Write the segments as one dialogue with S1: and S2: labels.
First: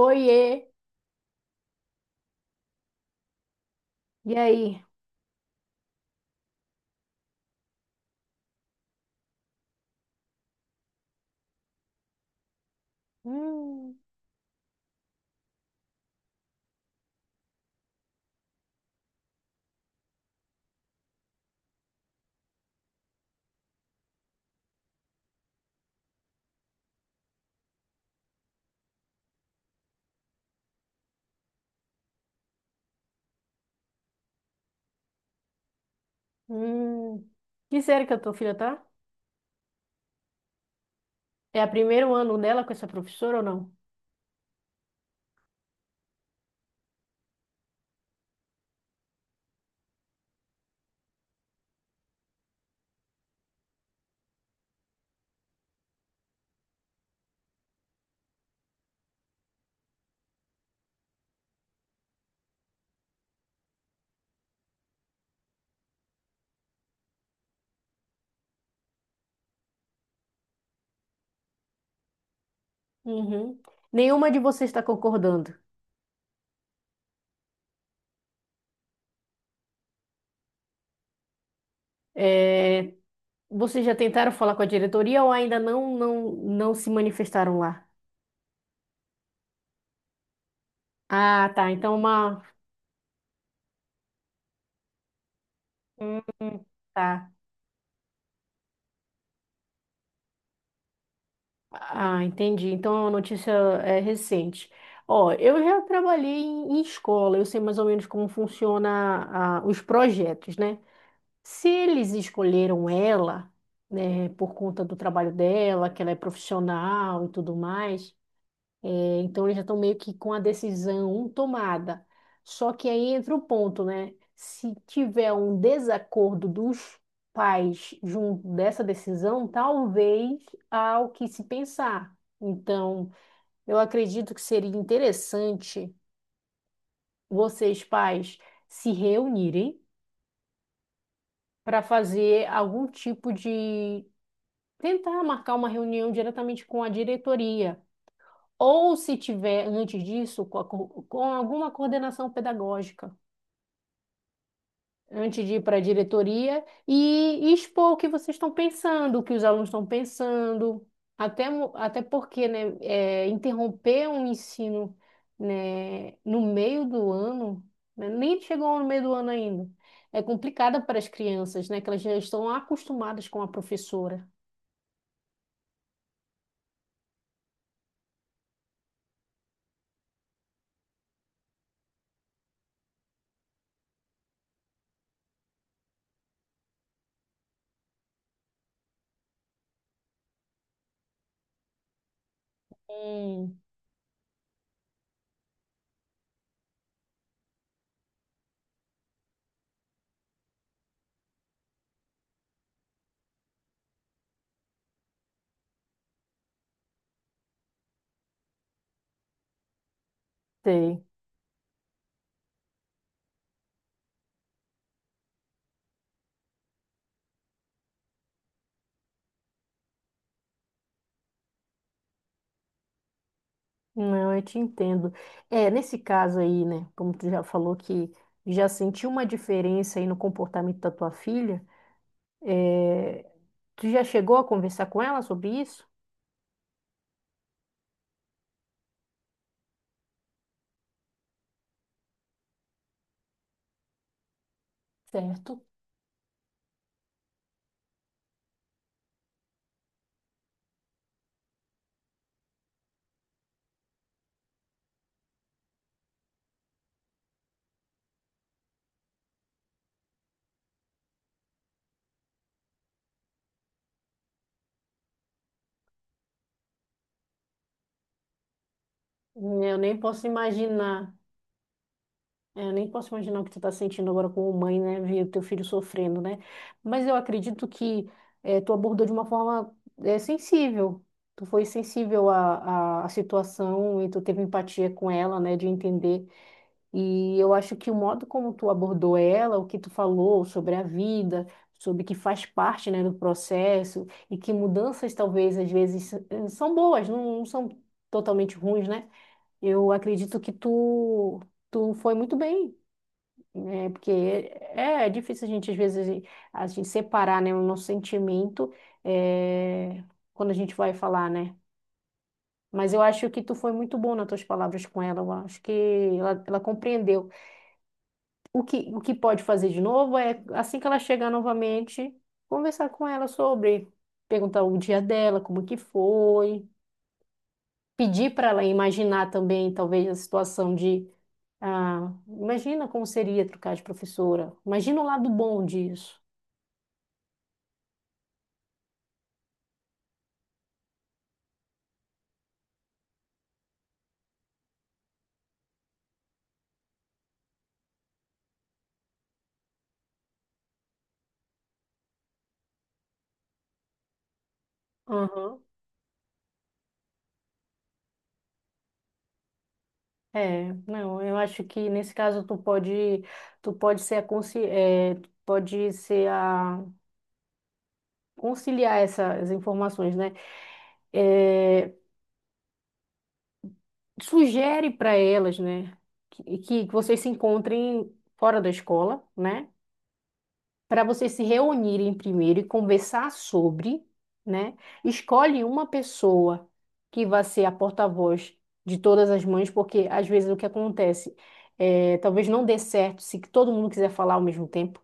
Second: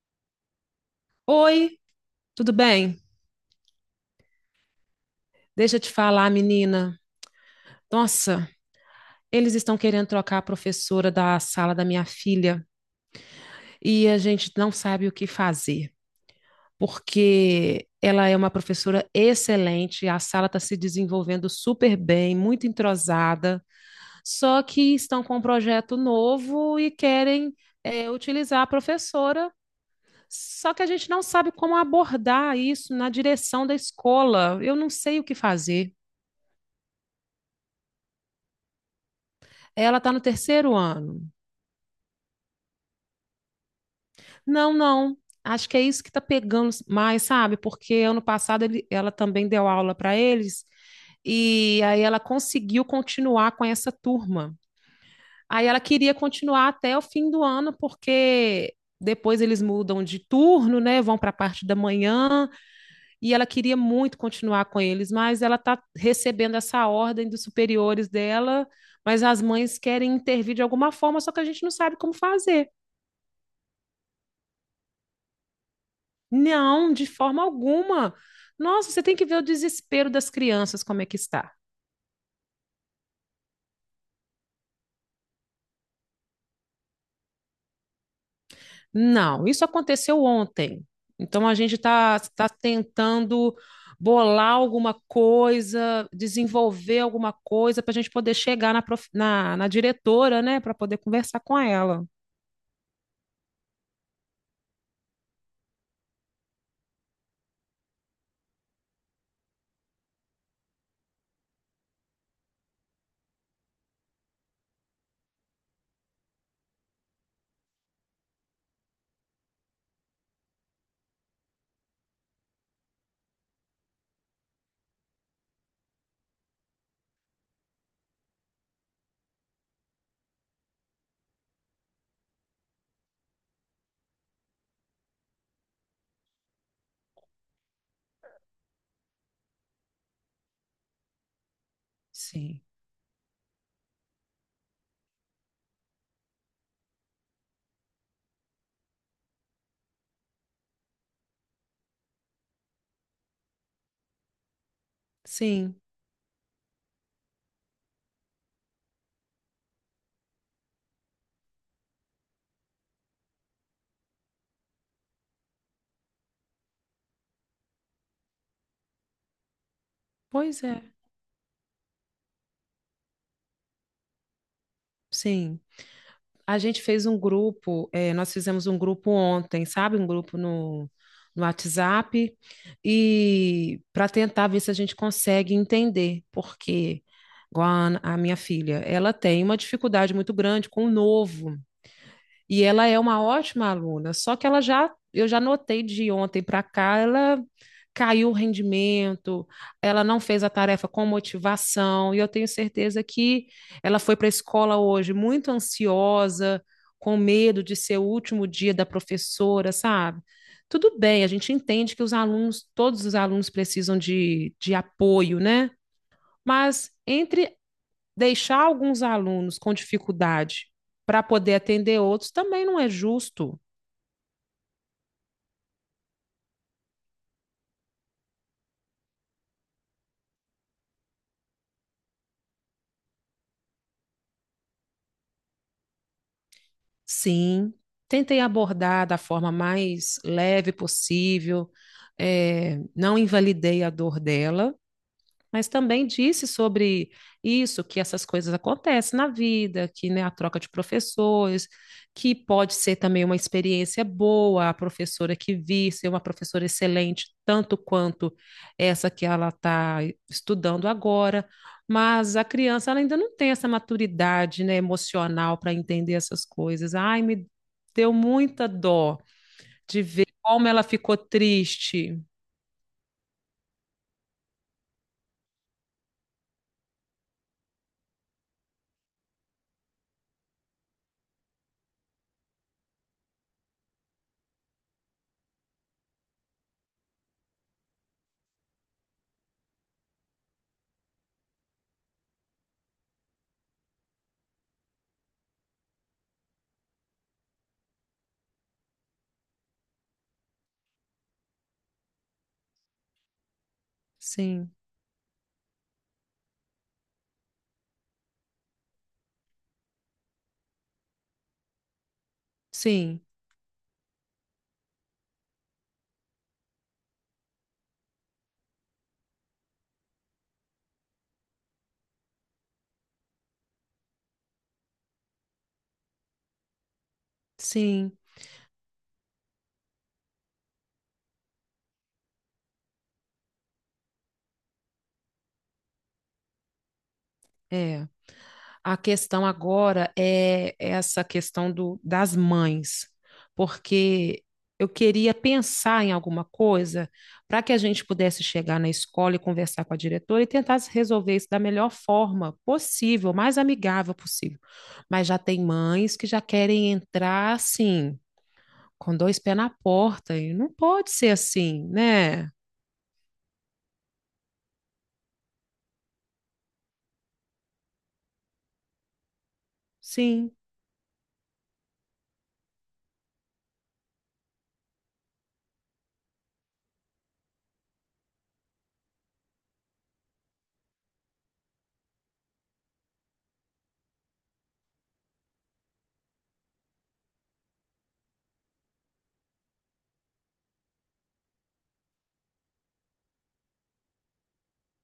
S1: Oiê!
S2: Oi, tudo bem?
S1: E aí?
S2: Deixa eu te falar, menina. Nossa, eles estão querendo trocar a professora da sala da minha filha
S1: Hum,
S2: e a gente não sabe o que fazer, porque ela é uma professora excelente, a sala está se desenvolvendo super bem, muito entrosada, só que estão com um projeto novo e querem, utilizar a professora. Só que a gente não sabe como abordar isso na direção da escola. Eu não sei o que fazer.
S1: hum. Que série que a tua filha tá?
S2: Ela está no terceiro ano.
S1: É o primeiro ano dela com essa professora ou não?
S2: Não, não. Acho que é isso que está pegando mais, sabe? Porque ano passado ela também deu aula para eles e aí ela conseguiu continuar com essa turma. Aí ela queria continuar até o fim do ano, porque depois eles mudam de turno, né? Vão para a parte da manhã, e ela queria muito continuar com eles, mas ela está recebendo essa ordem dos superiores dela, mas as mães querem intervir de alguma forma, só que a gente não sabe como fazer.
S1: Uhum. Nenhuma de vocês está concordando.
S2: Não, de forma alguma. Nossa, você tem que ver o desespero das crianças, como é que está.
S1: É, vocês já tentaram falar com a diretoria ou ainda não se manifestaram lá?
S2: Não, isso aconteceu ontem. Então
S1: Ah,
S2: a
S1: tá.
S2: gente
S1: Então
S2: está
S1: uma.
S2: tá tentando bolar alguma coisa,
S1: Hum,
S2: desenvolver
S1: tá.
S2: alguma coisa para a gente poder chegar na diretora, né, para poder conversar com ela.
S1: Ah, entendi. Então é uma notícia recente. Ó, eu já trabalhei em escola, eu sei mais ou menos como funciona os projetos, né? Se eles escolheram ela, né, por conta do trabalho dela, que ela é profissional e tudo mais, então eles já estão meio que com a decisão tomada. Só que aí entra o ponto, né? Se tiver um desacordo dos pais junto dessa decisão, talvez há o que se pensar. Então, eu acredito que seria interessante vocês, pais, se reunirem para fazer
S2: Sim,
S1: algum tipo de tentar marcar uma reunião diretamente com a diretoria, ou se tiver antes disso, a com alguma coordenação pedagógica, antes de ir para
S2: sim,
S1: a diretoria e expor o que vocês estão pensando, o que os alunos estão pensando, até porque, né, interromper um ensino, né, no meio do ano, né, nem chegou no meio do ano ainda. É
S2: pois
S1: complicado
S2: é,
S1: para as crianças, né? Que elas já estão acostumadas com a professora.
S2: sim. A gente fez um grupo, nós fizemos um grupo ontem, sabe? Um grupo no WhatsApp, e para tentar ver se a gente consegue entender, porque igual a minha filha, ela tem uma dificuldade muito grande com o novo. E ela é uma
S1: Hum,
S2: ótima aluna, só que ela já, eu já notei de ontem para cá, ela caiu o rendimento, ela não fez a tarefa com motivação, e eu tenho certeza que ela foi para a escola hoje muito ansiosa, com medo de ser o último dia da professora, sabe? Tudo
S1: sei.
S2: bem, a gente entende que os alunos, todos os alunos precisam de apoio, né? Mas entre deixar alguns alunos com dificuldade para poder atender outros também não é justo.
S1: Não, eu te entendo. É, nesse caso aí, né, como tu já falou que já sentiu uma diferença aí no comportamento da tua filha, é, tu já chegou a conversar com ela sobre isso?
S2: Sim, tentei abordar da forma mais leve possível, não invalidei a dor dela,
S1: Certo.
S2: mas também disse sobre isso, que essas coisas acontecem na vida, que né, a troca de professores, que pode ser também uma experiência boa, a professora que vir ser uma professora excelente, tanto quanto essa que ela está estudando agora, mas a criança ela ainda não tem essa maturidade, né, emocional para entender essas coisas. Ai, me deu muita dó
S1: Eu nem
S2: de ver
S1: posso
S2: como ela
S1: imaginar,
S2: ficou triste.
S1: eu nem posso imaginar o que tu tá sentindo agora como mãe, né, ver o teu filho sofrendo, né? Mas eu acredito que tu abordou de uma forma sensível. Tu foi sensível à situação e tu teve empatia com ela, né, de entender. E eu acho que o modo como tu abordou ela, o que tu falou sobre a vida, sobre que faz parte, né, do processo e que mudanças talvez às vezes são boas, não são totalmente ruins, né? Eu acredito que tu foi muito bem, né? Porque
S2: Sim,
S1: é difícil a gente às vezes a gente separar, né, o nosso sentimento eh, quando a gente vai falar, né? Mas eu
S2: sim,
S1: acho que tu foi muito bom nas tuas palavras com ela. Eu acho que ela compreendeu. O que pode fazer de novo é, assim que ela chegar novamente, conversar com ela sobre, perguntar o dia dela, como que foi,
S2: sim,
S1: pedir para ela imaginar também, talvez, a situação de, ah, imagina como seria trocar de professora, imagina o lado bom disso.
S2: é. A questão agora é essa questão do, das mães, porque eu queria pensar em alguma coisa para que a gente pudesse chegar na escola e conversar com a diretora e tentar resolver isso da melhor forma possível, mais amigável possível. Mas já
S1: Aham.
S2: tem mães que já querem entrar assim, com dois pés na porta, e
S1: É,
S2: não pode
S1: não,
S2: ser
S1: eu acho
S2: assim,
S1: que nesse caso
S2: né?
S1: tu pode ser tu pode ser a conciliar essas informações, né?
S2: Sim,
S1: É, sugere para elas, né, que vocês se encontrem fora da escola, né, para vocês se reunirem primeiro e conversar sobre, né, escolhe uma pessoa que vai ser a porta-voz de todas as mães, porque às vezes o que acontece talvez não dê certo se todo mundo quiser falar ao mesmo tempo.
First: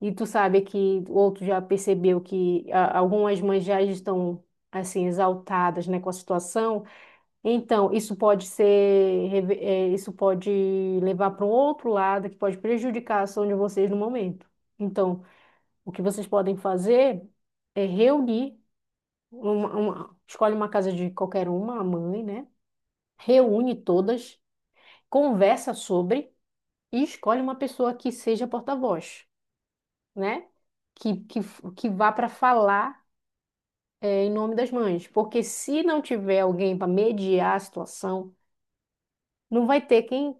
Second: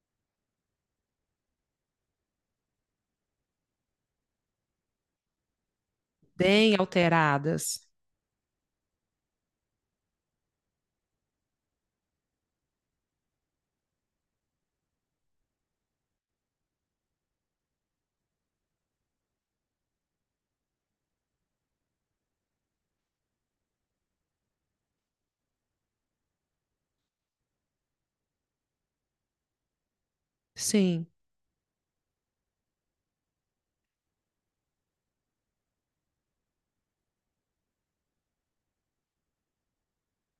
S1: E tu sabe que o outro já percebeu que ah, algumas mães já estão assim exaltadas, né, com a
S2: bem
S1: situação.
S2: alteradas.
S1: Então, isso pode levar para um outro lado que pode prejudicar a ação de vocês no momento. Então, o que vocês podem fazer é reunir escolhe uma casa de qualquer uma, a mãe, né? Reúne todas, conversa sobre e escolhe uma pessoa que seja porta-voz, né?
S2: Sim,
S1: Que vá para falar, em nome das mães. Porque se não tiver alguém para mediar a situação, não vai ter quem.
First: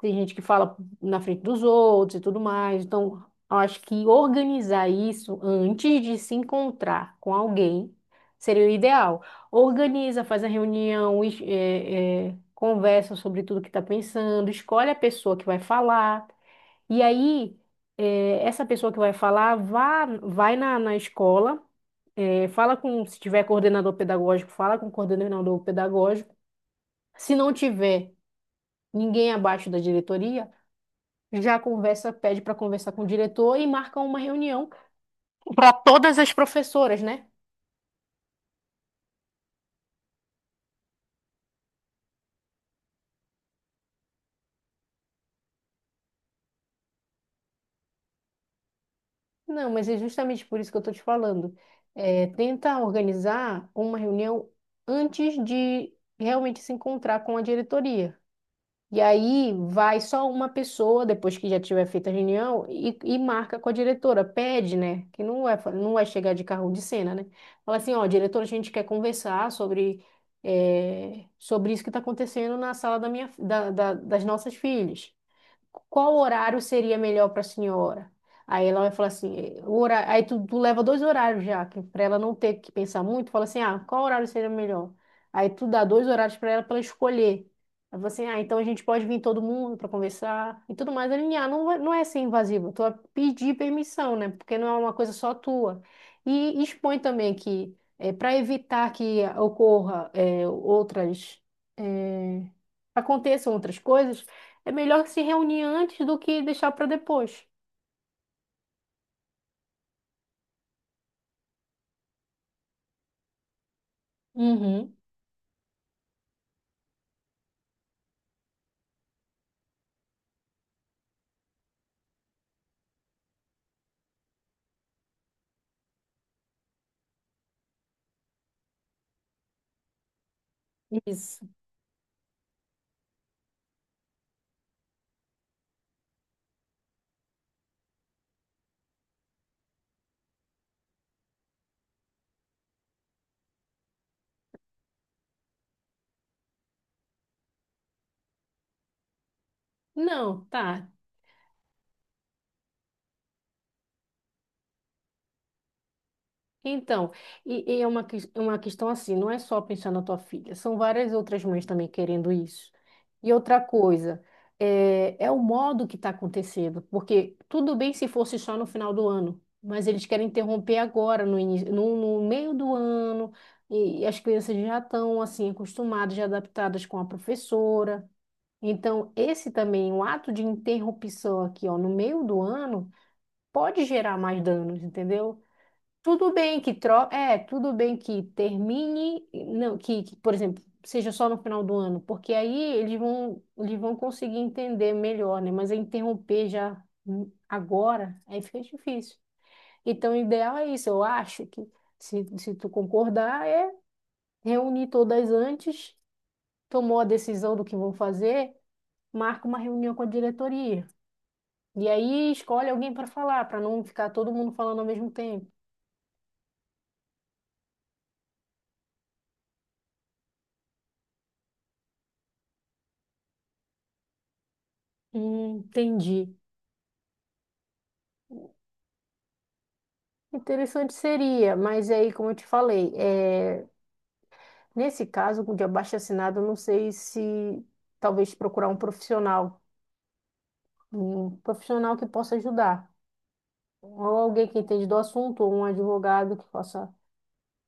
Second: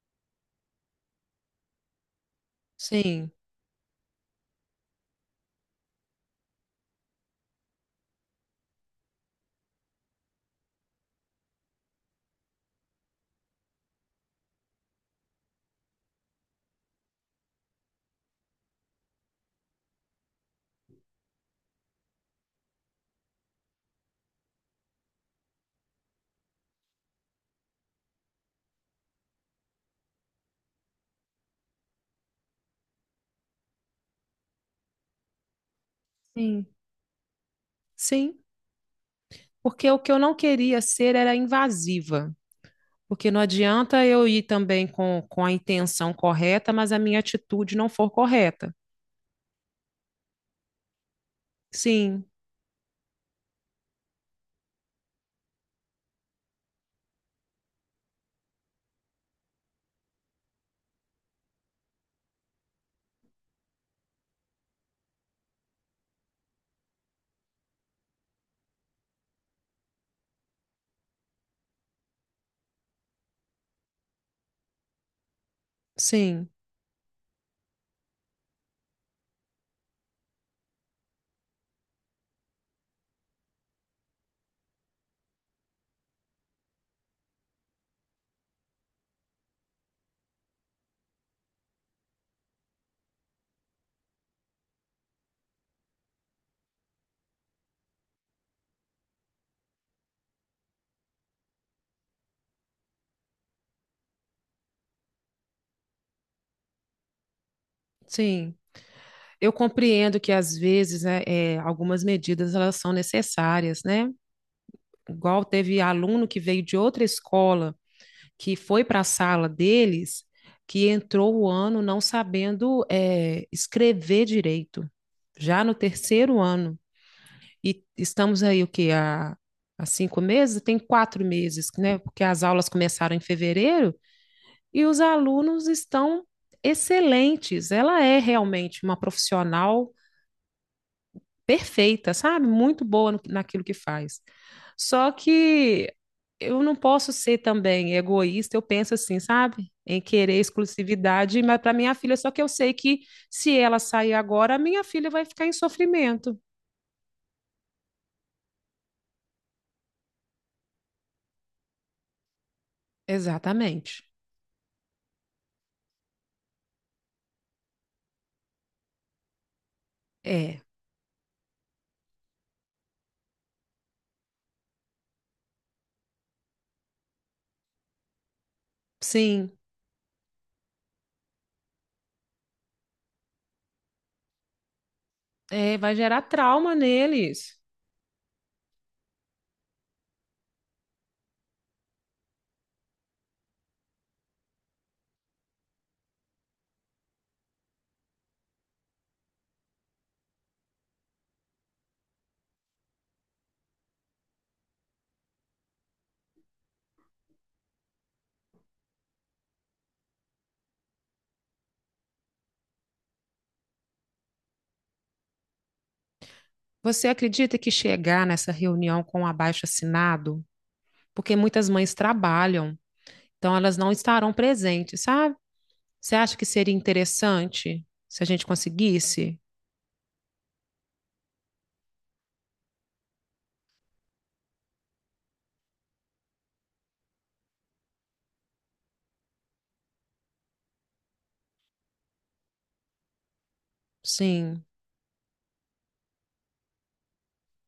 S1: Tem gente que fala na frente dos outros e tudo mais. Então,
S2: sim,
S1: eu acho que organizar isso antes de se encontrar com alguém seria o ideal. Organiza, faz a reunião, conversa sobre tudo que está pensando, escolhe a pessoa que vai falar. E aí, essa pessoa que vai falar, vai na escola, fala com, se tiver coordenador pedagógico, fala com o coordenador pedagógico. Se não tiver, ninguém abaixo da diretoria, já conversa, pede para conversar com o diretor e marca uma reunião para todas as
S2: sim,
S1: professoras, né?
S2: sim. Porque o que eu não queria ser era invasiva. Porque não adianta eu ir também com a intenção correta, mas a minha atitude não for correta.
S1: Não, mas é justamente por isso que eu estou te falando. É,
S2: Sim,
S1: tenta organizar uma reunião antes de realmente se encontrar com a diretoria. E aí vai só uma pessoa, depois que já tiver feita a reunião, e marca com a diretora, pede, né? Que não é chegar de carro de cena, né? Fala assim, ó, diretora, a gente quer conversar sobre, sobre isso que está acontecendo na sala da minha, da, da- das nossas filhas, qual
S2: sim,
S1: horário seria melhor para a senhora? Aí ela vai falar assim, o horário, aí tu leva dois horários já, para ela não ter que pensar muito, fala assim, ah, qual horário seria melhor? Aí tu dá dois horários para ela para escolher. Aí você, ah, então a gente pode vir todo mundo para conversar e tudo mais, alinhar. Não, não é ser invasivo, tu vai pedir permissão, né? Porque não é uma coisa só tua. E expõe também que, para evitar que ocorra eh, outras aconteçam outras coisas, é melhor se reunir antes do que deixar para depois.
S2: sim. Eu compreendo que às vezes né, é, algumas medidas elas são necessárias, né?
S1: Uhum,
S2: Igual teve aluno que veio de outra escola, que foi para a sala deles, que entrou o ano não sabendo escrever direito, já no terceiro ano. E estamos aí, o quê? Há 5 meses? Tem quatro
S1: isso.
S2: meses, né? Porque as aulas começaram em fevereiro e os alunos estão excelentes. Ela é realmente uma profissional perfeita, sabe? Muito boa naquilo que faz. Só que eu não posso ser também egoísta, eu penso assim, sabe? Em querer
S1: Não, tá.
S2: exclusividade, mas para minha filha, só que eu sei que se ela sair agora, a minha filha vai ficar em sofrimento.
S1: Então, e é uma, uma questão assim, não é só pensar na tua filha, são várias outras mães também querendo isso. E outra
S2: Exatamente.
S1: coisa, é o modo que está acontecendo, porque tudo bem se fosse só no final do ano, mas eles querem
S2: É,
S1: interromper agora, no início, no, no meio do ano, e as crianças já estão assim acostumadas, já adaptadas com a professora. Então, esse
S2: sim.
S1: também, um ato de interrupção aqui, ó, no meio do ano, pode gerar mais danos, entendeu?
S2: É, vai gerar trauma neles.
S1: Tudo bem que termine, não, que, por exemplo, seja só no final do ano, porque aí eles vão conseguir entender melhor, né? Mas é interromper já agora, aí fica difícil. Então, o ideal é isso, eu acho que se tu concordar, é reunir todas antes, tomou a decisão do que vão fazer, marca uma reunião com a diretoria. E aí escolhe alguém para falar, para não ficar todo mundo falando ao mesmo tempo.
S2: Você acredita que chegar nessa reunião com o abaixo-assinado? Porque muitas mães trabalham, então elas não estarão presentes, sabe? Você
S1: Entendi.
S2: acha que seria interessante se a gente conseguisse?
S1: Interessante seria, mas aí, como eu te falei, é, nesse caso de abaixo-assinado, eu não sei se talvez procurar um profissional que possa ajudar, ou alguém que
S2: Sim,
S1: entende do assunto, ou um advogado que possa,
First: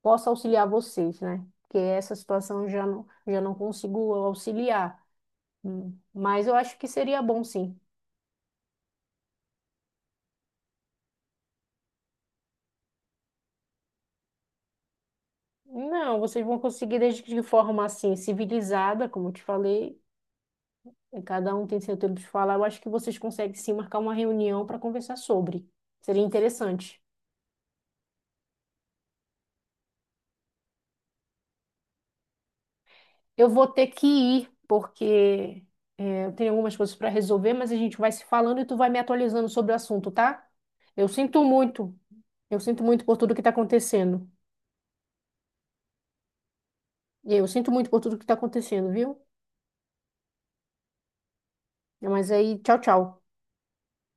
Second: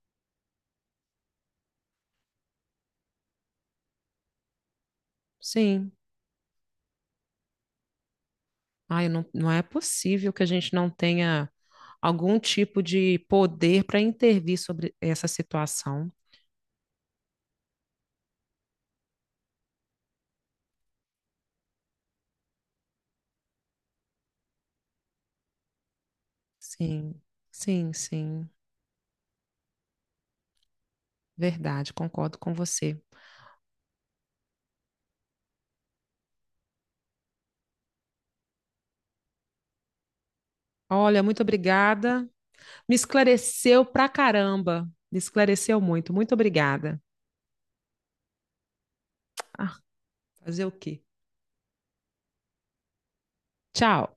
S1: possa auxiliar vocês, né? Porque essa situação eu já não consigo auxiliar.
S2: sim.
S1: Mas eu acho que seria bom, sim.
S2: Ai, não, não é possível que a gente não tenha algum tipo de poder para intervir sobre essa situação.
S1: Não, vocês vão conseguir desde que de forma assim, civilizada, como eu te falei, e cada um tem seu tempo de falar. Eu acho que vocês conseguem sim marcar uma reunião para conversar sobre. Seria interessante.
S2: Sim, sim, sim. Verdade, concordo com você.
S1: Eu vou ter que ir, porque eu tenho algumas coisas para resolver, mas a gente vai se falando e tu vai me atualizando sobre o assunto, tá? Eu
S2: Olha, muito
S1: sinto muito,
S2: obrigada.
S1: eu sinto
S2: Me
S1: muito por tudo que está
S2: esclareceu pra
S1: acontecendo.
S2: caramba. Me esclareceu muito. Muito obrigada.
S1: E eu sinto muito por tudo que está acontecendo, viu?
S2: Ah, fazer o quê?
S1: Mas aí, tchau, tchau.
S2: Tchau.